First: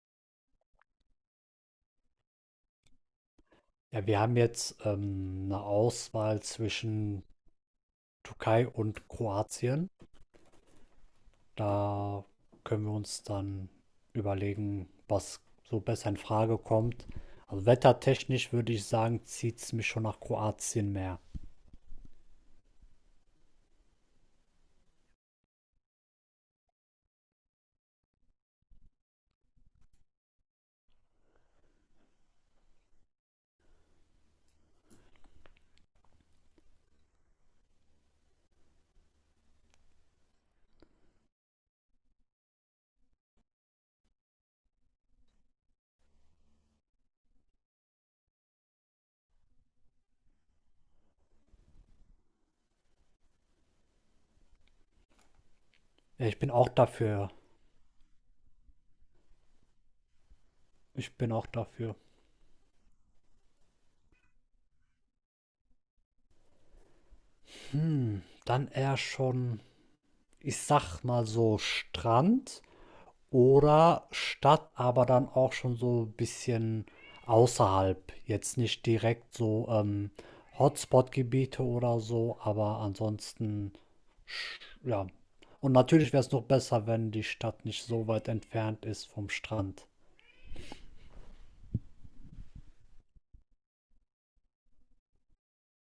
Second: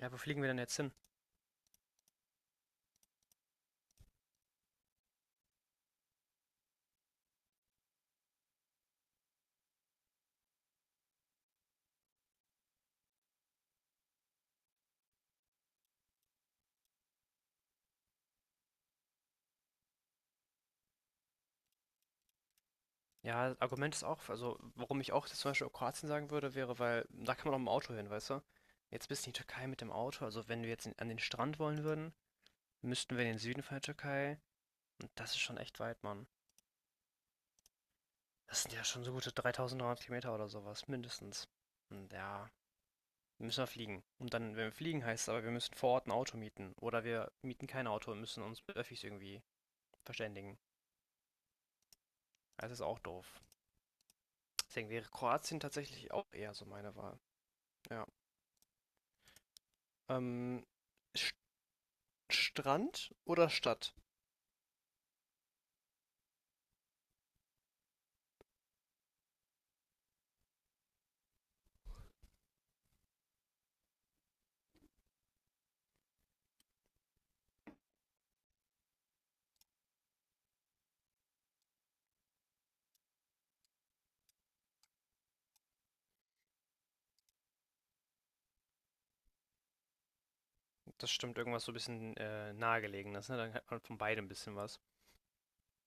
Ja, wo fliegen wir denn jetzt hin? Ja, wir haben jetzt 'ne Auswahl zwischen Türkei und Kroatien. Da können wir uns dann überlegen, was so besser in Frage kommt. Also wettertechnisch würde ich sagen, zieht's mich schon nach Kroatien mehr. Ja, das Argument ist auch, also warum ich auch jetzt zum Beispiel Kroatien sagen würde, wäre, weil da kann man auch mit dem Auto hin, weißt du? Jetzt bist du in die Türkei mit dem Auto, also wenn wir jetzt in, an den Strand wollen würden, müssten wir in den Süden von der Türkei und das ist schon echt weit, Mann. Das sind ja schon so gute 3300 Kilometer oder sowas, mindestens. Und ja, müssen wir fliegen. Und dann, wenn wir fliegen, heißt es aber, wir müssen vor Ort ein Auto mieten. Oder wir mieten kein Auto und müssen uns mit Öffis irgendwie verständigen. Also ist auch doof. Deswegen wäre Kroatien tatsächlich Ja, auch ich bin eher so auch meine Wahl. dafür. Ja. Ähm, Ich bin St- auch dafür. Strand oder Stadt? Hm, dann eher schon, ich sag mal so Strand oder Stadt, aber dann auch schon so ein bisschen außerhalb. Jetzt nicht direkt so Hotspot-Gebiete oder so, aber ansonsten, ja. Und natürlich wäre es noch besser, wenn die Stadt nicht so weit entfernt ist vom Strand. Das stimmt, irgendwas so ein bisschen nahegelegenes, ne? Dann hat man von beidem ein bisschen was.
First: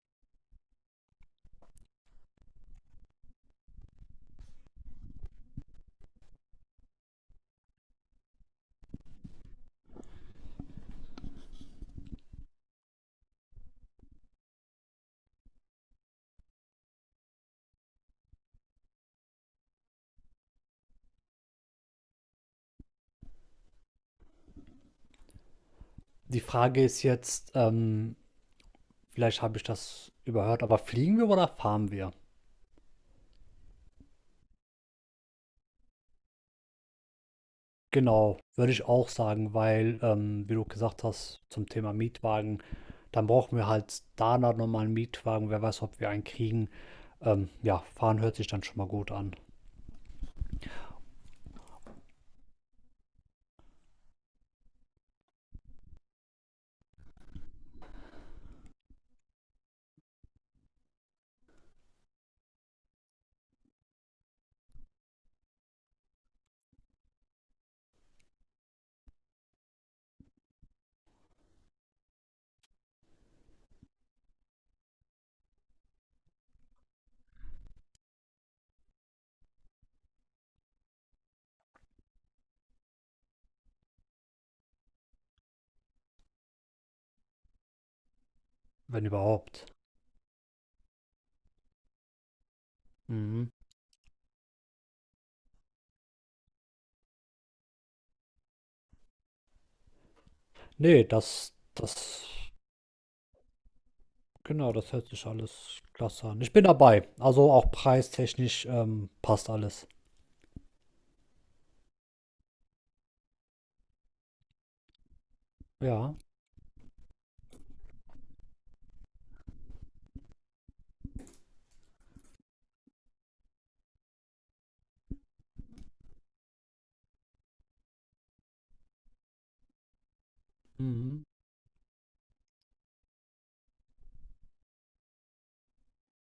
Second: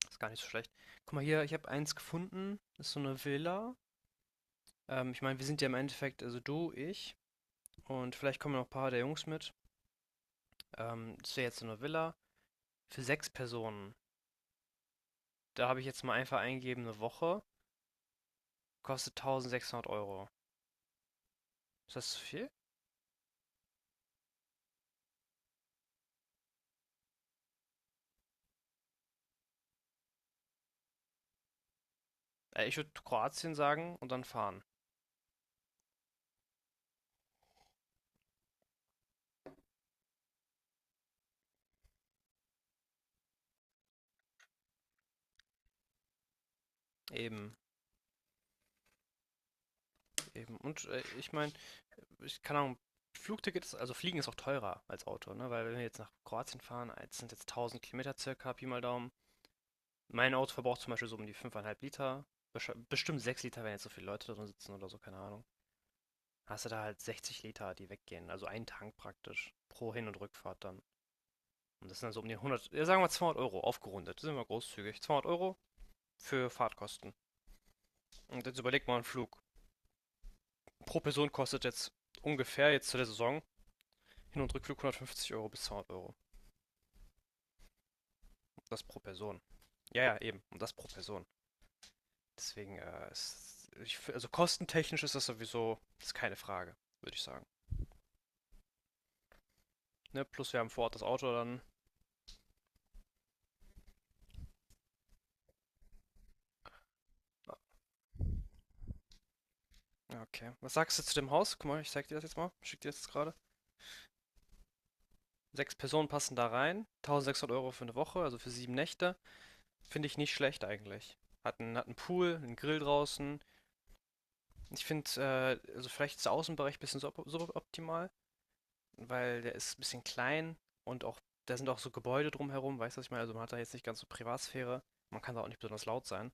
Ist gar nicht so schlecht. Guck mal hier, ich habe eins gefunden. Ist so eine Villa. Ich meine, wir sind ja im Endeffekt, also du, ich und vielleicht kommen noch ein paar der Jungs mit. Das wäre jetzt so eine Villa für sechs Personen. Da habe ich jetzt mal einfach eingegeben, eine Woche. Kostet 1600 Euro. Ist das zu viel? Die Frage ist jetzt, vielleicht habe ich das überhört, aber fliegen wir oder fahren wir? Ich würde Kroatien sagen und dann fahren. Genau, würde ich auch sagen, weil, wie du gesagt hast, zum Thema Mietwagen, dann brauchen wir halt da nochmal einen Mietwagen. Wer weiß, ob wir einen kriegen. Eben, Ja, fahren hört sich dann schon mal gut an, eben. Und ich meine, ich kann auch Flugtickets, also Fliegen ist auch teurer als Auto, ne? Weil wenn wir jetzt nach Kroatien fahren, es sind jetzt 1000 Kilometer circa, Pi mal Daumen. Mein Auto verbraucht zum Beispiel so um die 5,5 Liter. Bestimmt 6 Liter, wenn jetzt so viele Leute drin sitzen oder so, keine Ahnung. Hast du da halt 60 Liter, die weggehen. Also ein Tank praktisch. Pro Hin- und Rückfahrt dann. Und das sind also um die 100, ja, sagen wir 200 Euro, aufgerundet. Sind wir großzügig. 200 Euro für Fahrtkosten. Und jetzt überleg mal, ein Flug pro Person kostet jetzt ungefähr jetzt zu der Saison Hin- und Rückflug 150 Euro bis 200 Euro. Das pro wenn Person. überhaupt. Ja, ja, eben. Und das pro Person. Deswegen, Mhm. ist, ich, also kostentechnisch ist das sowieso, das ist keine Frage, würde ich sagen. Ne? Plus wir haben vor Ort das Nee, Auto das, dann. das, genau, das hört sich alles klasse an. Ich bin dabei. Also ah, auch preistechnisch passt alles. Okay. Was sagst du zu dem Haus? Guck mal, ich zeig dir das jetzt mal. Schick dir das jetzt gerade. Sechs Personen Ja. passen da rein. 1600 Euro für eine Woche, also für 7 Nächte. Finde ich nicht schlecht eigentlich. Hat einen Pool, einen Grill draußen. Ich finde, also vielleicht ist der Außenbereich ein bisschen suboptimal, weil der ist ein bisschen klein und auch, Mhm. da sind auch so Gebäude drumherum, weißt du, was ich meine? Also man hat da jetzt nicht ganz so Privatsphäre. Man kann da auch nicht besonders laut sein.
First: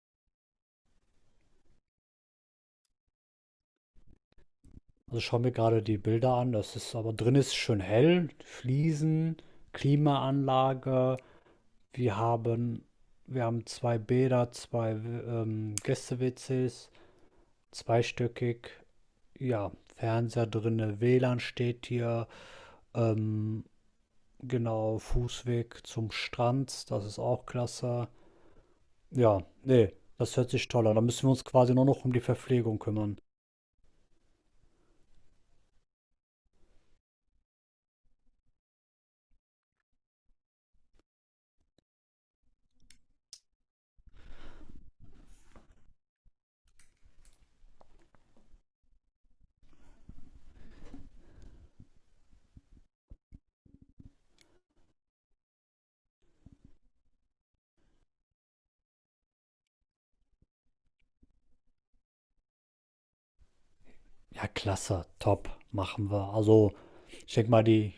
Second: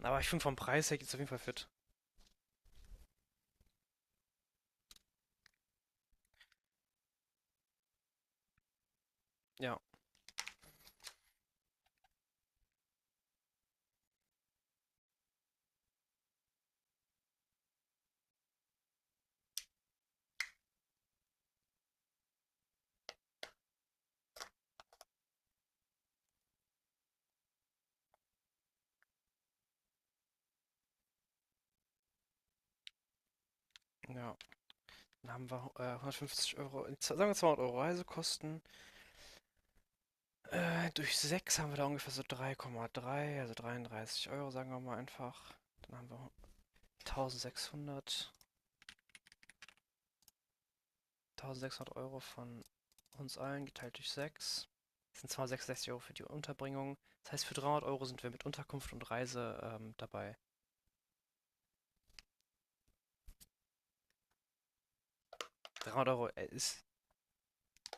Aber ich finde vom Preis her geht's auf jeden Fall fit. Also ich schaue mir gerade die Bilder an. Das ist aber drin ist schön hell. Fliesen, Ja, Klimaanlage. Wir haben, wir haben zwei Bäder, zwei Gäste-WCs, zweistöckig, ja, Fernseher drinne, WLAN steht hier, ähm, genau, Fußweg zum Strand, das ist auch klasse. Ja, nee, das hört sich toll an. Da müssen wir uns quasi nur noch um die Verpflegung kümmern. ja. Dann haben wir 150 Euro, sagen wir 200 Euro Reisekosten. Durch 6 haben wir da ungefähr so 3,3, also 33 Euro, sagen wir mal einfach. Dann haben wir 1600. 1600 Euro von uns allen geteilt durch sechs. Das sind 266 Euro für die Unterbringung. Das heißt, für 300 Euro sind wir mit Unterkunft und Reise dabei. Ja, klasse, top, machen 300 Euro wir. äh, Also, ist, ich denke mal, die,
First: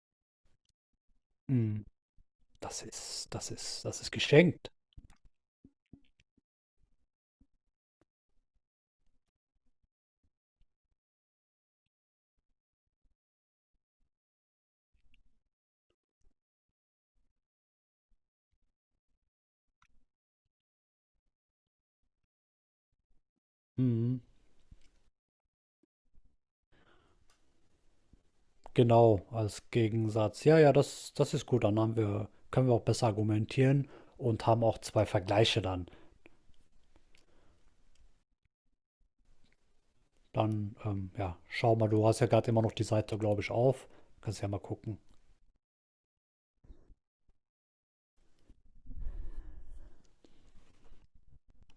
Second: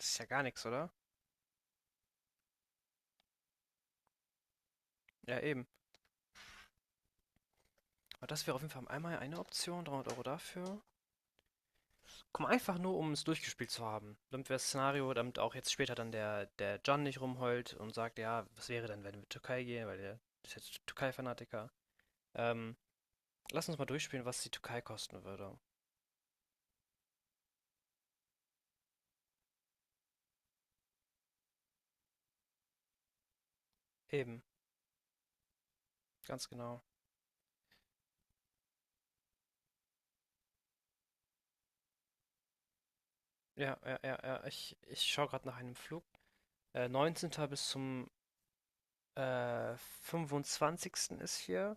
ist ja gar nichts, oder? mm, das ist, das ist geschenkt. Ja, eben. Aber das wäre auf jeden Fall einmal eine Option, 300 Euro dafür. Komm, einfach nur, um es durchgespielt zu haben. Damit wir das Szenario, damit auch jetzt später dann der John nicht rumheult und sagt, ja, was wäre denn, wenn wir in die Türkei gehen, weil der ist jetzt Türkei-Fanatiker. Ähm, lass uns mal Mhm. durchspielen, was die Türkei kosten würde. Genau, als Gegensatz. Ja, ja, das ist gut. Dann haben wir, können wir auch besser argumentieren Eben, und haben auch zwei Vergleiche dann. ganz genau. Dann, ja, schau mal, du hast ja gerade immer noch die Seite, glaube ich, Ja, auf. ja, ja, Kannst ja. ja mal Ich, gucken. ich schaue gerade nach einem Flug. 19. bis zum äh, 25. ist hier.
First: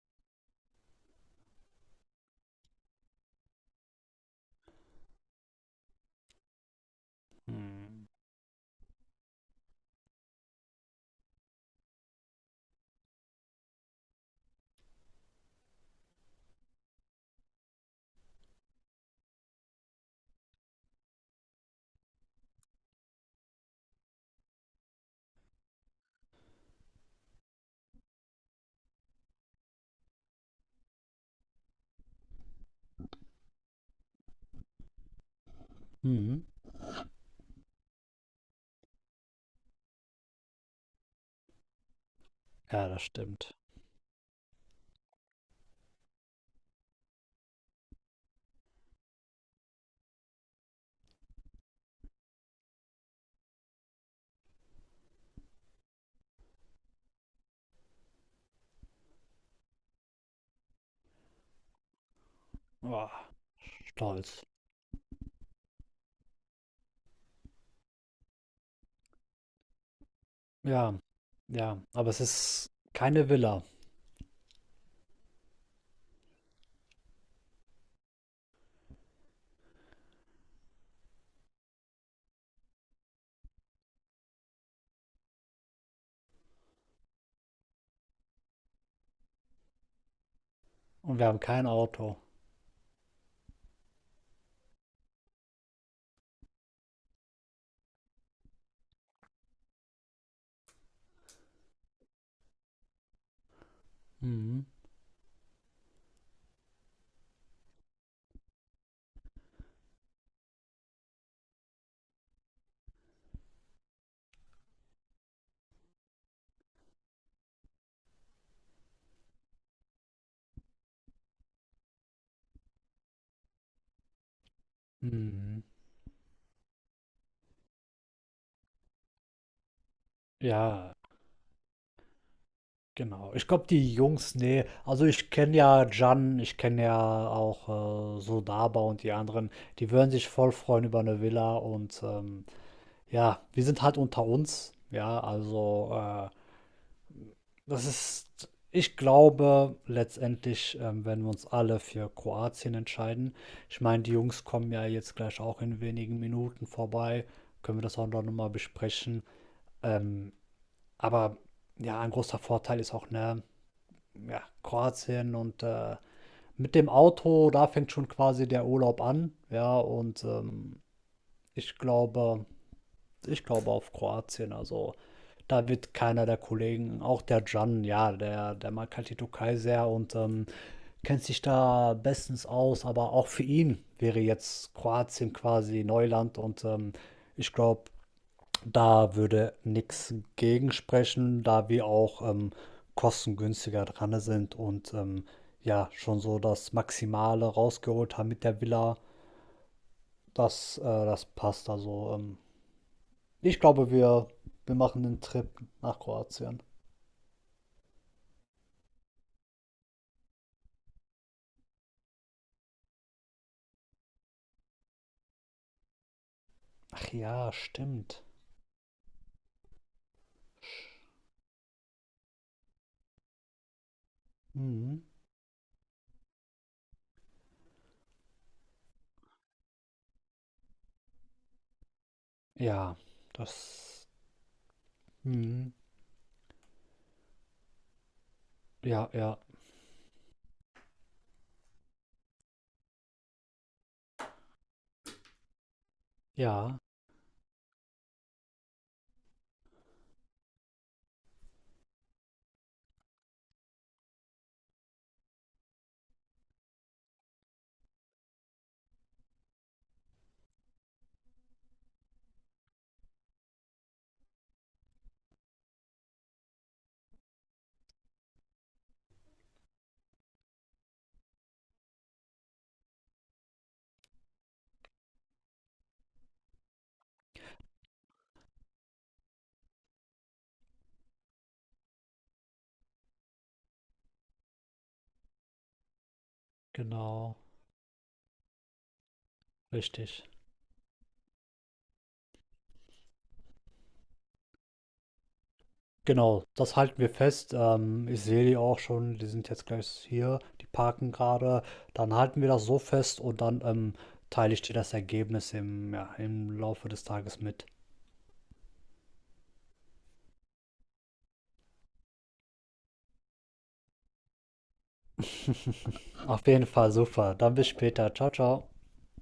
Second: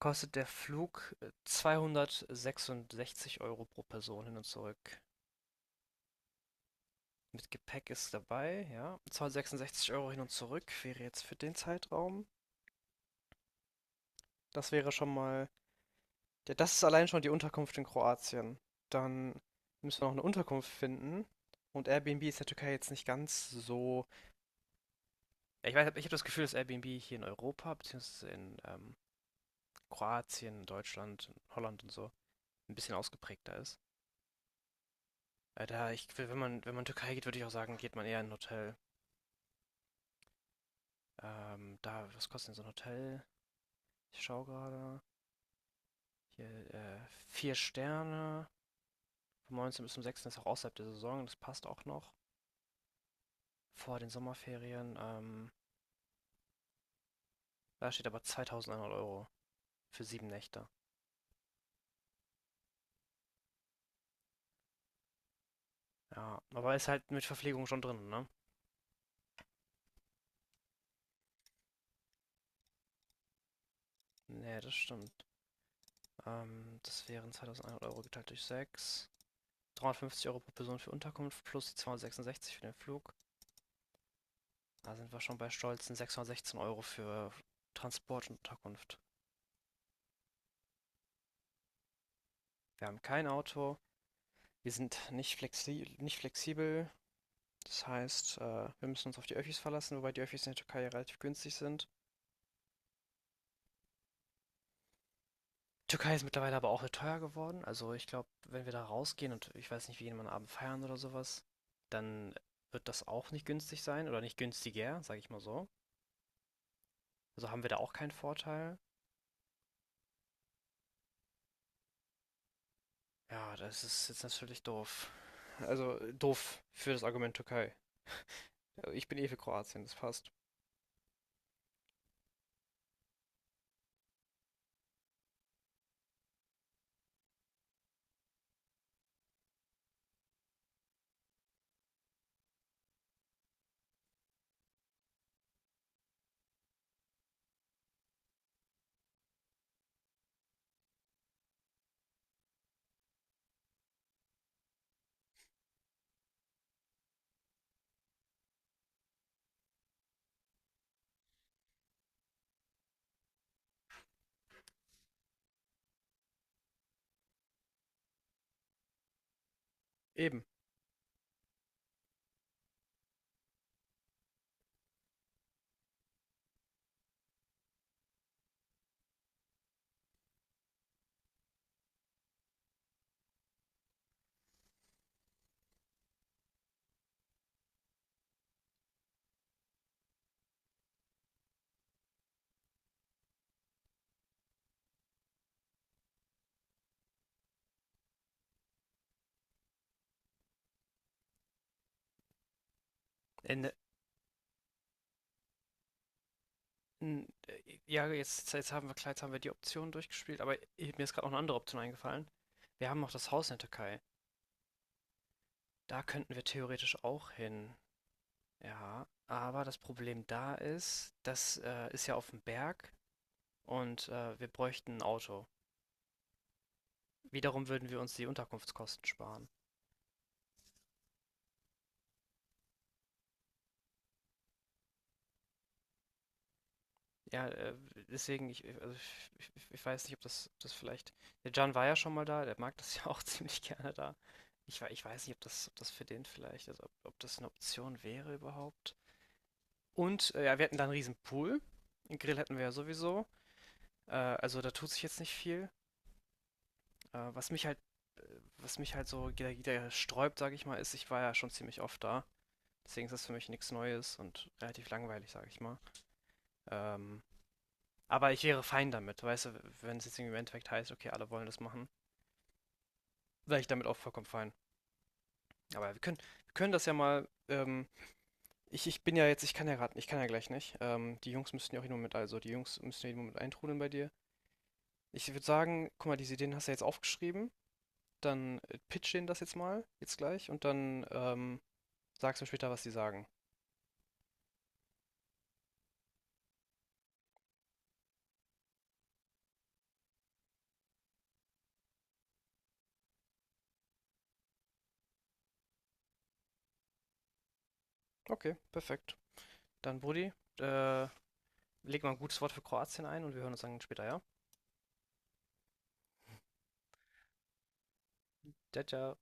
Kostet der Flug 266 Euro pro Person hin und zurück. Mit Gepäck Hm. ist dabei, ja. Zweihundertsechsundsechzig Euro hin und zurück wäre jetzt für den Zeitraum. Das wäre schon mal. Ja, das ist allein schon die Unterkunft in Kroatien. Dann müssen wir noch eine Unterkunft finden. Und Airbnb ist in der Türkei jetzt nicht ganz so. Ja, ich weiß, ich habe das Gefühl, dass Airbnb hier in Europa, beziehungsweise in Kroatien, Deutschland, Holland und so, ein bisschen ausgeprägter ist. Da ich, Mhm. Wenn man in die Türkei geht, würde ich auch sagen, geht man eher in ein Hotel. Da, was kostet denn so ein Ja, das Hotel? stimmt. Ich schaue gerade. Hier, vier Sterne. Vom 19. bis zum 6. ist auch außerhalb der Saison. Das passt auch noch. Vor den Sommerferien. Da steht aber 2100 Euro für 7 Nächte. Boah, stolz. Ja, aber ist halt mit Verpflegung schon drin, ne? Ja, ja, aber es ist keine Villa Nee, das stimmt. Das wären 2100 Euro geteilt durch sechs. 350 Euro pro Person für Unterkunft plus die 266 für den Flug. Da sind wir schon bei stolzen 616 Euro für Transport und Unterkunft. und wir haben kein Auto. Wir haben kein Auto. Wir sind nicht, flexi nicht flexibel. Das heißt, wir müssen uns auf die Öffis verlassen, wobei die Öffis in der Türkei relativ günstig sind. Mhm. Die Türkei ist mittlerweile aber auch teuer geworden. Also ich glaube, wenn wir da rausgehen und ich weiß nicht, wie jemand am Abend feiern oder sowas, dann wird das auch nicht günstig sein oder nicht günstiger, sage ich mal so. Also haben wir da auch keinen Vorteil. Ja, das ist jetzt natürlich doof. Mhm. Also doof für das Argument Türkei. Also ich bin eh für Kroatien, das passt. Ja, genau. Ich glaube, die Jungs, ne. Also, ich kenne ja Jan, ich kenne ja auch, Sodaba und die anderen. Die würden sich voll freuen über eine Villa und, ja, wir sind halt unter uns, ja, also, das ist ich glaube letztendlich, werden wir uns alle für Kroatien entscheiden. Ich meine, die Jungs kommen ja jetzt gleich auch in wenigen Minuten vorbei, können wir das auch noch mal besprechen. Ähm, aber ja, ein großer Vorteil ist auch, ne, ja, Kroatien und mit dem Auto, da fängt schon quasi der Urlaub an. Ja, und Eben. Ich glaube, ich glaube auf Kroatien. Also da wird keiner der Kollegen, auch der Can, ja, der mag halt die Türkei sehr und kennt sich da bestens aus. Aber auch für ihn wäre jetzt Kroatien quasi Neuland und ich glaube, da würde nichts gegen sprechen, da wir auch kostengünstiger dran sind und ja, schon so das Maximale rausgeholt haben mit der Villa. Das, das passt. Also, ich Ende. glaube, wir, wir machen den Trip nach Kroatien. Ja, jetzt haben wir klar, jetzt haben wir die Option durchgespielt, aber mir ist gerade noch eine andere Option eingefallen. Wir haben noch das Haus in der Türkei. Da könnten wir theoretisch Ach auch ja, hin. stimmt. Ja, aber das Problem da ist, das ist ja auf dem Berg und wir bräuchten ein Mhm. Auto. Wiederum würden wir uns die Unterkunftskosten sparen. Ja, das. Mhm. Ja, deswegen, also Ja, ja, ich weiß nicht, ob das vielleicht. Der Can war ja schon mal da, der mag das ja auch ziemlich gerne da. Ich weiß nicht, ob das für den vielleicht, ja, also ob, ob das eine Option wäre überhaupt. Und ja, wir hatten da einen riesen Pool. Einen Grill hatten wir ja sowieso. Also da tut sich jetzt nicht viel. Äh, was mich halt, was mich halt so wieder sträubt, sage ich mal, ist, ich war ja schon ziemlich oft da. Deswegen ist das für mich nichts Neues und relativ langweilig, sage ich mal. Ähm, aber ich wäre fein damit, weißt du, wenn es jetzt irgendwie im Endeffekt heißt, okay, alle wollen das machen, wäre ich damit auch vollkommen fein. Aber wir können das ja mal. Ich bin ja jetzt, ich kann ja gerade, ich kann ja gleich nicht. Die Jungs müssten ja auch jeden Moment, also die Jungs müssen ja jeden Moment eintrudeln bei dir. Ich würde sagen, guck mal, diese Ideen hast du ja jetzt genau. aufgeschrieben. Dann pitch denen das jetzt mal, jetzt Richtig. gleich, und dann sagst du mir später, was sie sagen. Genau, das halten wir fest. Ich sehe die auch schon, die sind jetzt gleich hier, die parken gerade. Dann halten wir das so fest und dann teile ich dir das Ergebnis im, ja, im Laufe des Tages mit. Okay, perfekt. Dann, Brudi, äh, leg mal ein gutes Wort für Kroatien ein und wir hören uns dann später, ja? Auf jeden Fall super. Dann bis später. Ciao, ciao. Ciao, ciao.